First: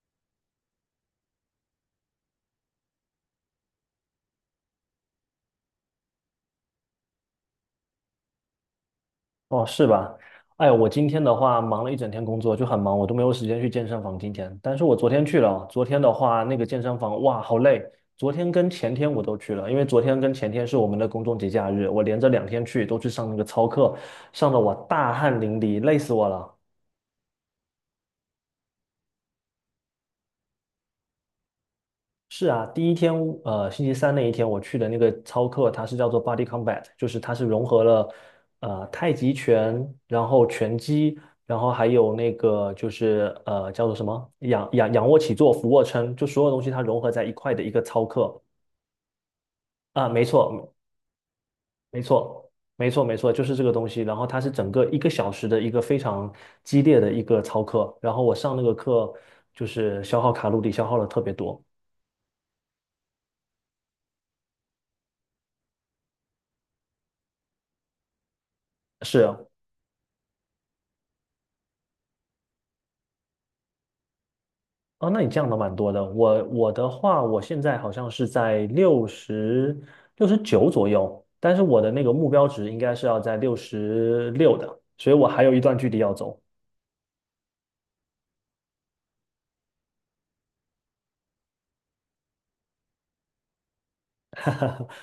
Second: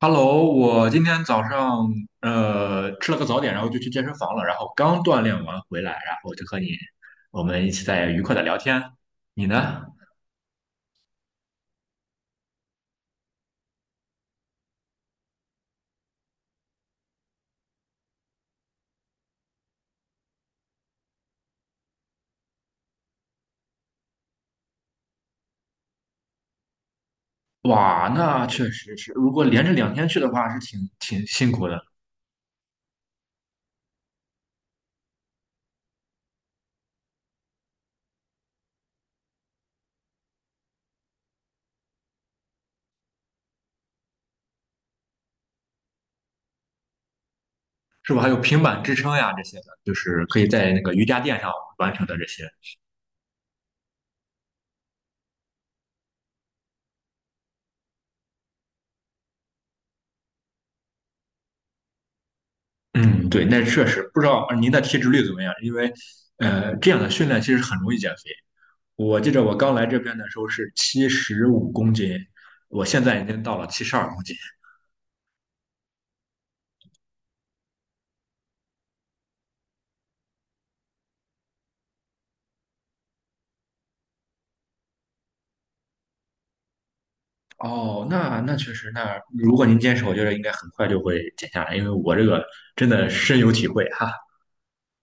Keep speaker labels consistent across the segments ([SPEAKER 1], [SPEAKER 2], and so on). [SPEAKER 1] Hello，我今天早上吃了个早点，然后就去健身房了，然后刚锻炼完回来，然后就和你我们一起在愉快的聊天。你
[SPEAKER 2] 哦，
[SPEAKER 1] 呢？
[SPEAKER 2] 是吧？哎我今天的话忙了一整天工作，就很忙，我都没有时间去健身房今天。但是我昨天去了，昨天的话那个健身房，哇，好累。昨天跟前天我都去了，因为昨天跟前天是我们的公众节假日，我连着2天去，都去上那个操课，上的我大汗淋漓，累死我了。
[SPEAKER 1] 哇，那确实是，如果连着两天去的话，是挺辛苦的，
[SPEAKER 2] 是啊，第一天，星期三那一天我去的那个操课，它是叫做 Body Combat，就是它是融合了太极拳，然后拳击，然后还有那个就是叫做什么仰卧起坐、俯卧撑，就所有东西它融合在一块的一个操
[SPEAKER 1] 是不是？还有
[SPEAKER 2] 课。
[SPEAKER 1] 平板支撑呀这些的，就
[SPEAKER 2] 啊，没
[SPEAKER 1] 是可以在
[SPEAKER 2] 错，
[SPEAKER 1] 那个瑜伽垫上完
[SPEAKER 2] 没
[SPEAKER 1] 成的这些。
[SPEAKER 2] 错，没错，没错，就是这个东西。然后它是整个1个小时的一个非常激烈的一个操课，然后我上那个课就是消耗卡路里消耗了特别多。
[SPEAKER 1] 嗯，对，那确实不知道您的体脂率怎么样，因为这样的训练其实很容易减肥。我
[SPEAKER 2] 是
[SPEAKER 1] 记
[SPEAKER 2] 啊。
[SPEAKER 1] 着我刚来这边的时候是七十五公斤，我现在已经到了七十二公斤。
[SPEAKER 2] 哦，那你降的蛮多的。我的话，我现在好像是在六十九左右，但是我的那个目标值应该是要在六十六的，所以我还有一段距离要走。
[SPEAKER 1] 哦，那那确实，那如果您坚持，我觉得应该很快就会减下来，因为我这个真的深有体会哈。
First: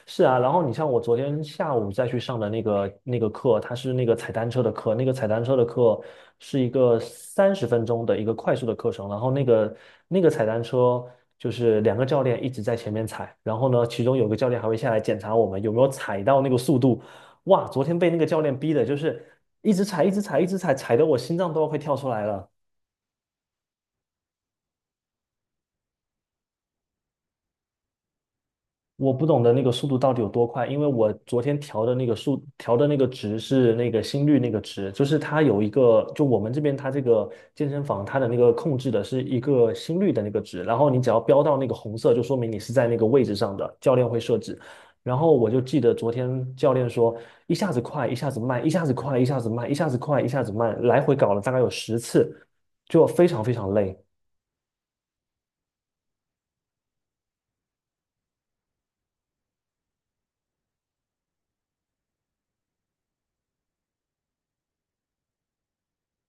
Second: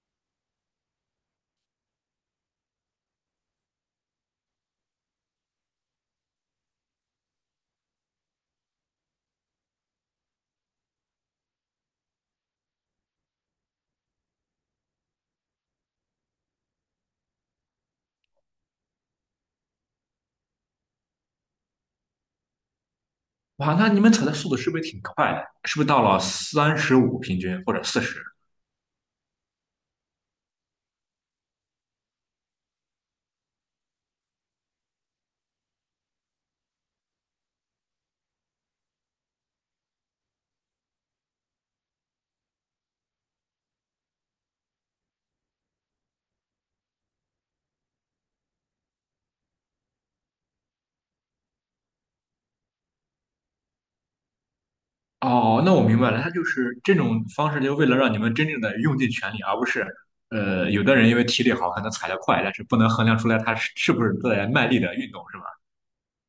[SPEAKER 2] 是啊，然后你像我昨天下午再去上的那个课，它是那个踩单车的课，那个踩单车的课是一个三十分钟的一个快速的课程，然后那个踩单车就是两个教练一直在前面踩，然后呢，其中有个教练还会下来检查我们有没有踩到那个速度。哇，昨天被那个教练逼的，就是一直踩，一直踩，一直踩，踩得我心脏都要快跳出来了。
[SPEAKER 1] 哇，那你们踩的速度是不是挺快的？是不是到了三十五平均或者四十？
[SPEAKER 2] 我不懂得那个速度到底有多快，因为我昨天调的那个调的那个值是那个心率那个值，就是它有一个，就我们这边它这个健身房它的那个控制的是一个心率的那个值，然后你只要飙到那个红色，就说明你是在那个位置上的，教练会设置。然后我就记得昨天教练说，一下子快，一下子慢，一下子快，一下子慢，一下子快，一下子慢，来回搞了大概有10次，就非常非常累。
[SPEAKER 1] 哦，那我明白了，他就是这种方式，就为了让你们真正的用尽全力，而不是，有的人因为体力好，可能踩得快，但是不能衡量出来他是不是在卖力的运动，是吧？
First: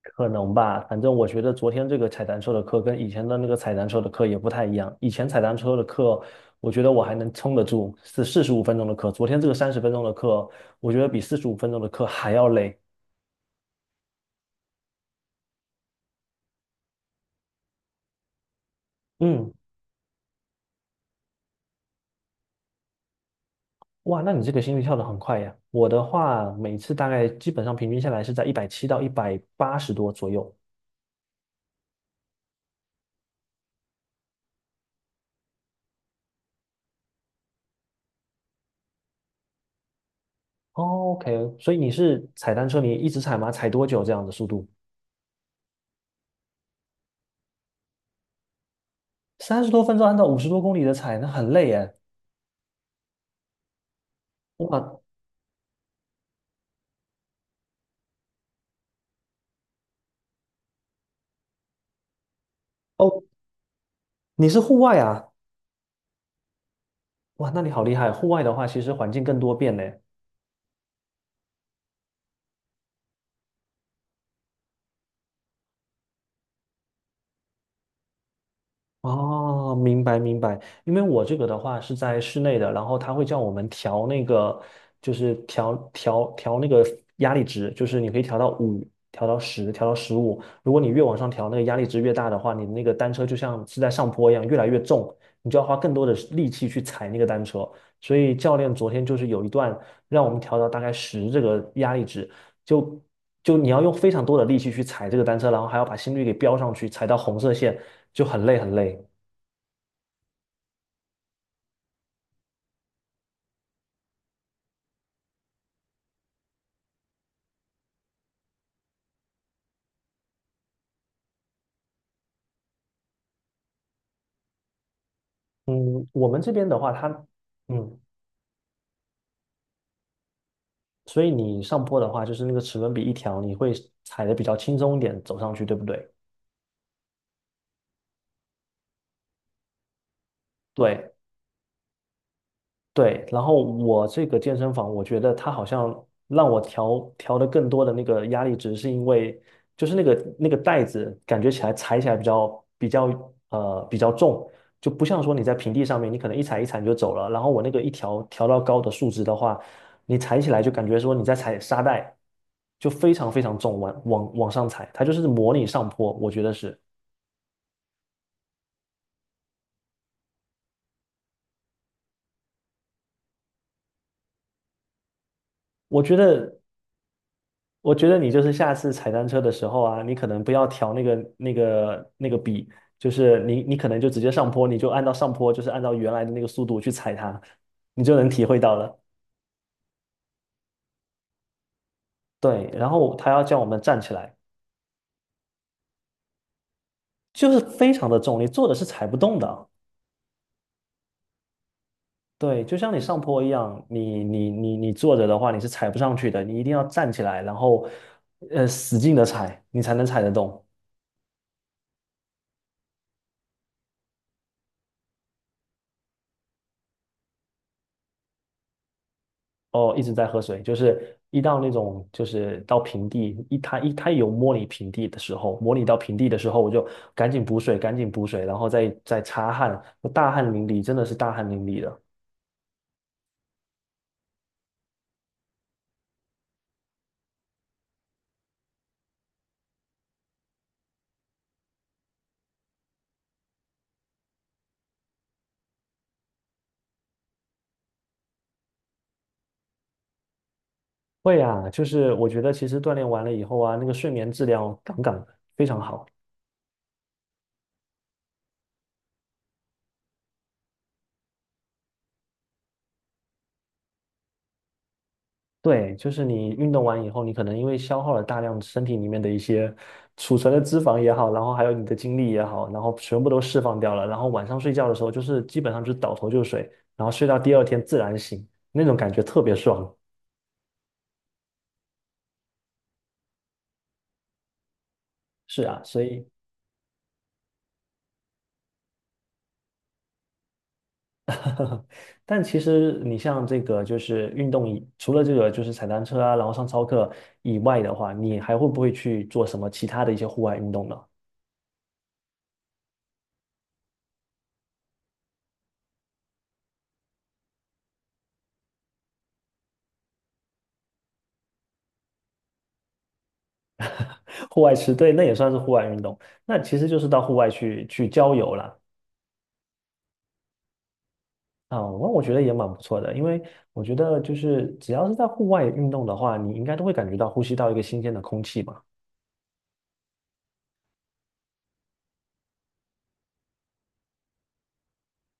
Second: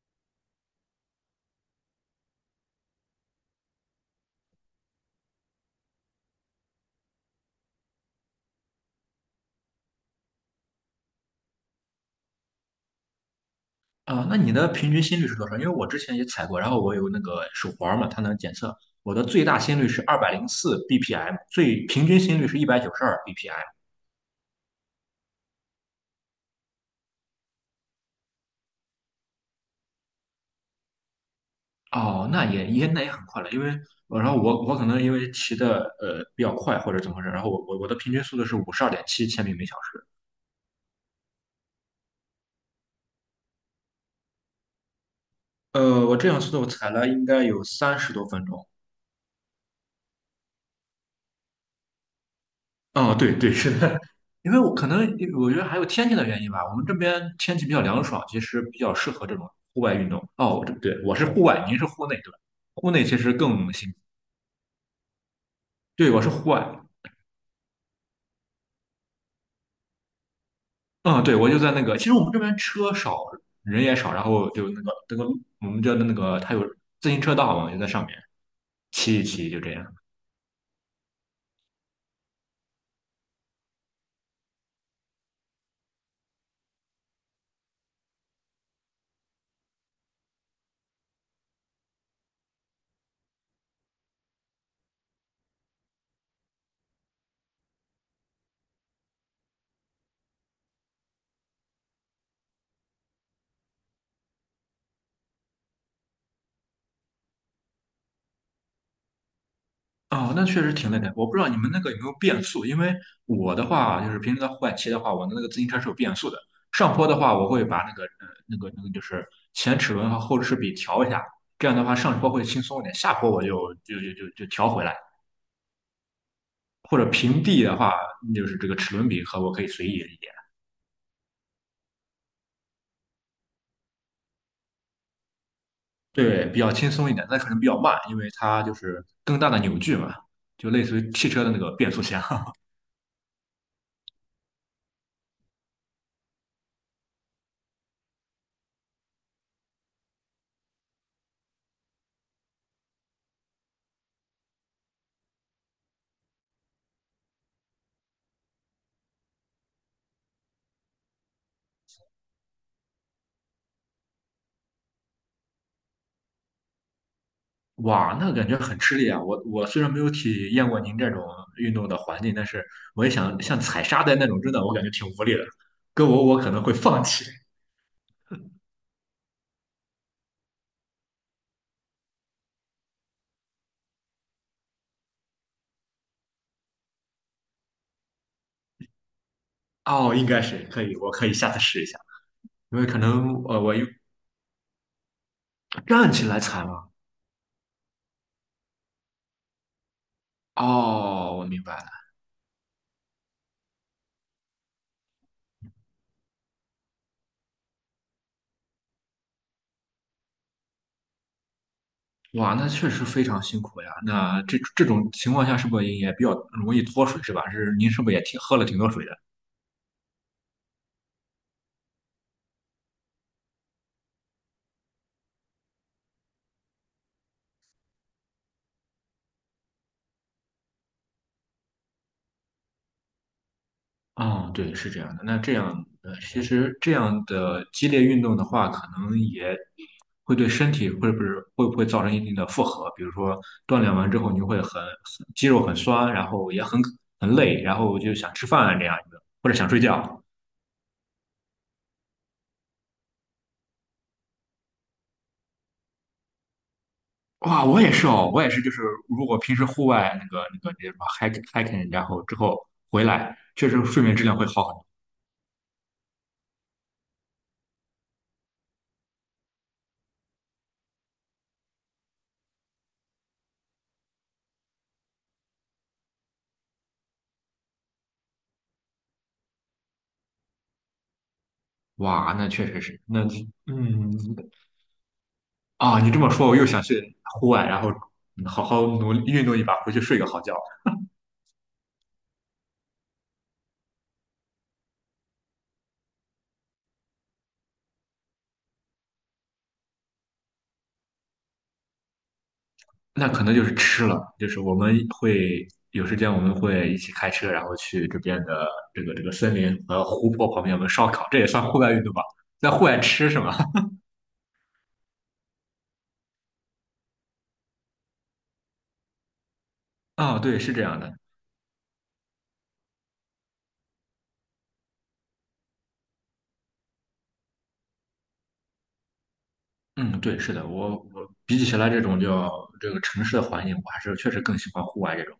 [SPEAKER 2] 可能吧，反正我觉得昨天这个踩单车的课跟以前的那个踩单车的课也不太一样。以前踩单车的课，我觉得我还能撑得住，是四十五分钟的课。昨天这个三十分钟的课，我觉得比四十五分钟的课还要累。
[SPEAKER 1] 啊，那你的平均心率是多少？因为我之前也踩过，然后我有那个手环儿嘛，它能检测我的最
[SPEAKER 2] 嗯。
[SPEAKER 1] 大心率是二百零四 BPM，最平均心率是一百九十二 BPM。
[SPEAKER 2] 哇，那你这个心率跳得很快呀。我的话，每次大概基本上平均下来是在170到180多左右。
[SPEAKER 1] 哦，那也很快了，因为然后我可能因为骑的比较快或者怎么回事，然后我的平均速度是五十二点七千米每小时。
[SPEAKER 2] 哦 OK,所以你是踩单车，你一直踩吗？踩多久这样的速度？
[SPEAKER 1] 我这样速度我踩了应该有三十多分钟。
[SPEAKER 2] 30多分钟按照50多公里的踩，那很累耶。
[SPEAKER 1] 哦，对，是的，因为我可
[SPEAKER 2] 哇。
[SPEAKER 1] 能我觉得还有天气的原因吧，我们这边天气比较凉爽，其实比较适合这种户外运动。哦，我这对，我是户外，您是户内，对吧？户内其
[SPEAKER 2] 哦，
[SPEAKER 1] 实更辛苦。
[SPEAKER 2] 你是户外啊？
[SPEAKER 1] 对，我是户外。
[SPEAKER 2] 哇，那你好厉害！户外的话，其实环境更多变呢。
[SPEAKER 1] 嗯，对，我就在那个，其实我们这边车少，人也少，然后就那个我们叫那个，它有自行车道嘛，就在上面骑一骑，就这
[SPEAKER 2] 哦，
[SPEAKER 1] 样。
[SPEAKER 2] 明白明白。因为我这个的话是在室内的，然后他会叫我们调那个，就是调那个压力值，就是你可以调到五，调到十，调到十五。如果你越往上调，那个压力值越大的话，你那个单车就像是在上坡一样，越来越重，你就要花更多的力气去踩那个单车。所以教练昨天就是有一段让我们调到大概十这个压力值，就就你要用非常多的力气去踩这个单车，然后还要把心率给飙上去，踩到红色线就很累很累。
[SPEAKER 1] 哦，那确实挺累的。我不知道你们那个有没有变速，因为我的话就是平时在户外骑的话，我的那个自行车是有变速的。上坡的话，我会把那个那个就是前齿轮和后齿比调一下，这样的话上坡会轻松一点，下坡我就调回来。
[SPEAKER 2] 嗯，我们这边的话，
[SPEAKER 1] 或者平地的话，
[SPEAKER 2] 嗯，
[SPEAKER 1] 就是这个齿轮比和我可以随意一点，
[SPEAKER 2] 所以你上坡的话，就是那个齿轮比一条，你会踩的比较轻松一点走上去，对不对？
[SPEAKER 1] 对，比较轻松一点，但可能比较慢，因为它就是更大的扭矩嘛，就类似
[SPEAKER 2] 对，
[SPEAKER 1] 于汽车的那个变速箱。
[SPEAKER 2] 对，然后我这个健身房，我觉得它好像让我调的更多的那个压力值，是因为就是那个袋子感觉起来踩起来比较比较重，就不像说你在平地上面，你可能一踩一踩你就走了。然后我那个调到高的数值的话，你踩起来就感觉说你在踩沙袋，就非常非常重，往上踩，它就是模拟上坡，我觉得是，
[SPEAKER 1] 哇，那感觉很吃力啊！我虽然没有体验过您这种运动的环境，但是我也想像踩沙袋那种，真的我感觉挺无力的。
[SPEAKER 2] 我
[SPEAKER 1] 跟
[SPEAKER 2] 觉
[SPEAKER 1] 我可
[SPEAKER 2] 得。
[SPEAKER 1] 能会放弃。
[SPEAKER 2] 我觉得你就是下次踩单车的时候啊，你可能不要调那个笔，就是你可能就直接上坡，你就按照上坡，就是按照原来的那个速度去踩它，你就能体会到了。
[SPEAKER 1] 哦，应该是可以，我可以下次试一下，
[SPEAKER 2] 对，
[SPEAKER 1] 因为
[SPEAKER 2] 然
[SPEAKER 1] 可
[SPEAKER 2] 后他
[SPEAKER 1] 能
[SPEAKER 2] 要叫我
[SPEAKER 1] 我
[SPEAKER 2] 们
[SPEAKER 1] 又
[SPEAKER 2] 站起来，
[SPEAKER 1] 站起来踩嘛。
[SPEAKER 2] 就是非常的重力，坐着是踩不动的。
[SPEAKER 1] 哦，我明白了。
[SPEAKER 2] 对，就像你上坡一样，你坐着的话，你是踩不上去的，你一定要站起来，然后使劲的踩，你才能踩得动。
[SPEAKER 1] 哇，那确实非常辛苦呀。那这种情况下是不是也比较容易脱水是吧？是您是不是也挺喝了挺多水的？
[SPEAKER 2] 哦，一直在喝水，就是一到那种就是到平地，一它有模拟平地的时候，模拟到平地的时候，我就赶紧补水，赶紧补水，然后再擦汗，我大汗淋漓，真的是大汗淋漓的。
[SPEAKER 1] 啊，对，是这样的。那这样，其实这样的激烈运动的话，可能也会对身体会不会造成一定的负荷？比如说锻炼完之后，你会很肌肉很酸，然后也很累，然后就想吃饭这样一个，或者想睡觉。
[SPEAKER 2] 会啊，就是我觉得其实锻炼完了以后啊，那个睡眠质量杠杠的，非常好。
[SPEAKER 1] 哇，我也是哦，我也是，就是如果平时户外那个什么 hike hiking，然后之后回来，确实睡眠质量会好很多。
[SPEAKER 2] 对，就是你运动完以后，你可能因为消耗了大量身体里面的一些储存的脂肪也好，然后还有你的精力也好，然后全部都释放掉了，然后晚上睡觉的时候就是基本上就是倒头就睡，然后睡到第二天自然醒，那种感觉特别爽。
[SPEAKER 1] 哇，那确实是，那嗯，
[SPEAKER 2] 是啊，
[SPEAKER 1] 啊，
[SPEAKER 2] 所
[SPEAKER 1] 你这
[SPEAKER 2] 以，
[SPEAKER 1] 么说，我又想去户外，然后嗯好好努力运动一把，回去睡个好觉。
[SPEAKER 2] 但其实你像这个就是运动以，除了这个就是踩单车啊，然后上操课以外的话，你还会不会去做什么其他的一些户外运动呢？
[SPEAKER 1] 那可能就是吃了，就是我们会有时间，我们会一起开车，然后去这边的这个森林和湖泊旁边，我们烧烤，这也算户外运动吧？在户外吃是吗？
[SPEAKER 2] 户外吃，对，那也算是户外运动。那其实就是到户外去郊游了。
[SPEAKER 1] 啊，对，是这样的。
[SPEAKER 2] 啊，那我觉得也蛮不错的，因为我觉得就是只要是在户外运动的话，你应该都会感觉到呼吸到一个新鲜的空气嘛。
[SPEAKER 1] 嗯，对，是的，我比起来这种叫这个城市的环境，我还是确实更喜欢户外这种。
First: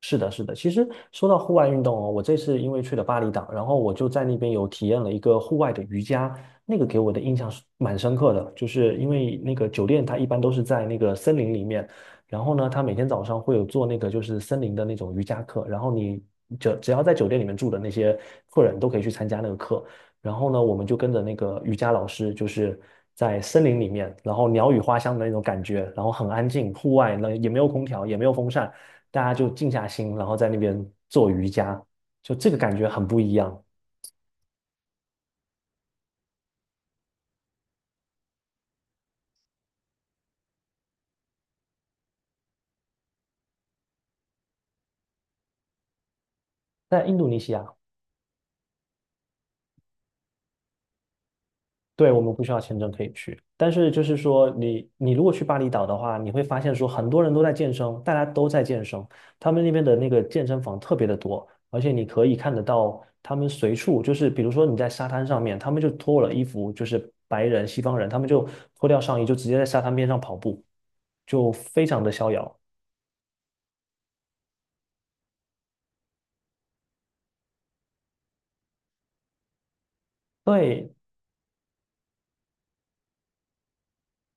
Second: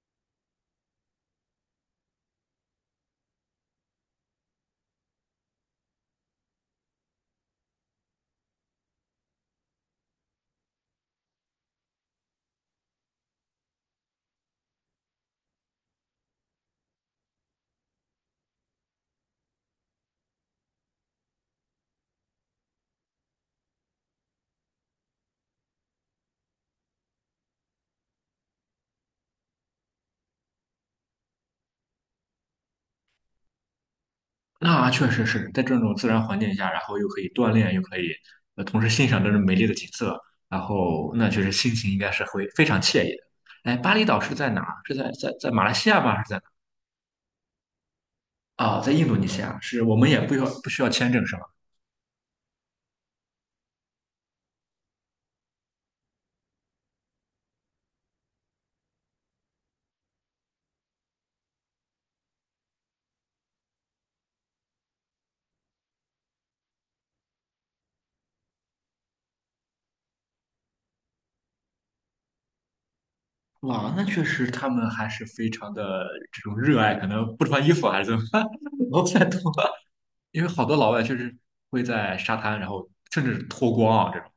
[SPEAKER 2] 是的，是的。其实说到户外运动哦，我这次因为去了巴厘岛，然后我就在那边有体验了一个户外的瑜伽，那个给我的印象是蛮深刻的，就是因为那个酒店它一般都是在那个森林里面，然后呢，它每天早上会有做那个就是森林的那种瑜伽课，然后你就只要在酒店里面住的那些客人都可以去参加那个课。然后呢，我们就跟着那个瑜伽老师，就是在森林里面，然后鸟语花香的那种感觉，然后很安静，户外呢也没有空调，也没有风扇，大家就静下心，然后在那边做瑜伽，就这个感觉很不一样。
[SPEAKER 1] 那确实是在这种自然环境下，然后又可以锻炼，又可以同时欣赏这种美丽的景色，然后那确实心情应该是会非常惬意的。哎，巴厘岛是在哪儿？是在在马来西亚吗？还是在
[SPEAKER 2] 在印度尼西亚，
[SPEAKER 1] 哪儿？啊、在印度尼西亚，是我们也不需要签证是吧？
[SPEAKER 2] 对，我们不需要签证可以去，但是就是说你，你如果去巴厘岛的话，你会发现说很多人都在健身，大家都在健身，他们那边的那个健身房特别的多，而且你可以看得到他们随处就是，比如说你在沙滩上面，他们就脱了衣服，就是白人、西方人，他们就脱掉上衣，就直接在沙滩边上跑步，就非常的逍遥。
[SPEAKER 1] 哇，那确实他们还是非常的这种热爱，可能不穿衣服还是怎么办？我不太懂啊，因为好多
[SPEAKER 2] 对，
[SPEAKER 1] 老外确实会在沙滩，然后甚至脱光啊这种。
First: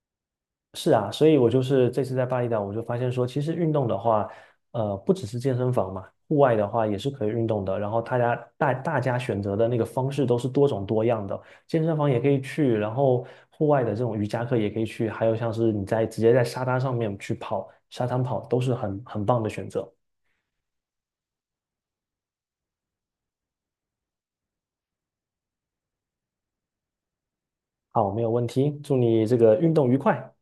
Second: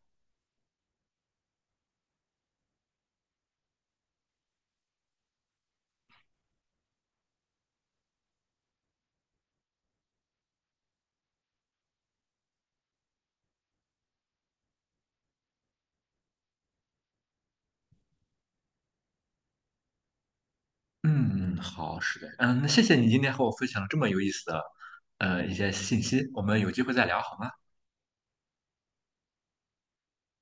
[SPEAKER 2] 是啊，所以我就是这次在巴厘岛，我就发现说，其实运动的话，不只是健身房嘛，户外的话也是可以运动的。然后大大家选择的那个方式都是多种多样的，健身房也可以去，然后户外的这种瑜伽课也可以去，还有像是你在直接在沙滩上面去跑，沙滩跑都是很棒的选择。
[SPEAKER 1] 嗯，嗯好，是的，嗯，那谢谢你今天和我分享了这么有意思的一些信息，我们有机会再聊好吗？
[SPEAKER 2] 好，没有问题，祝你这个运动愉快。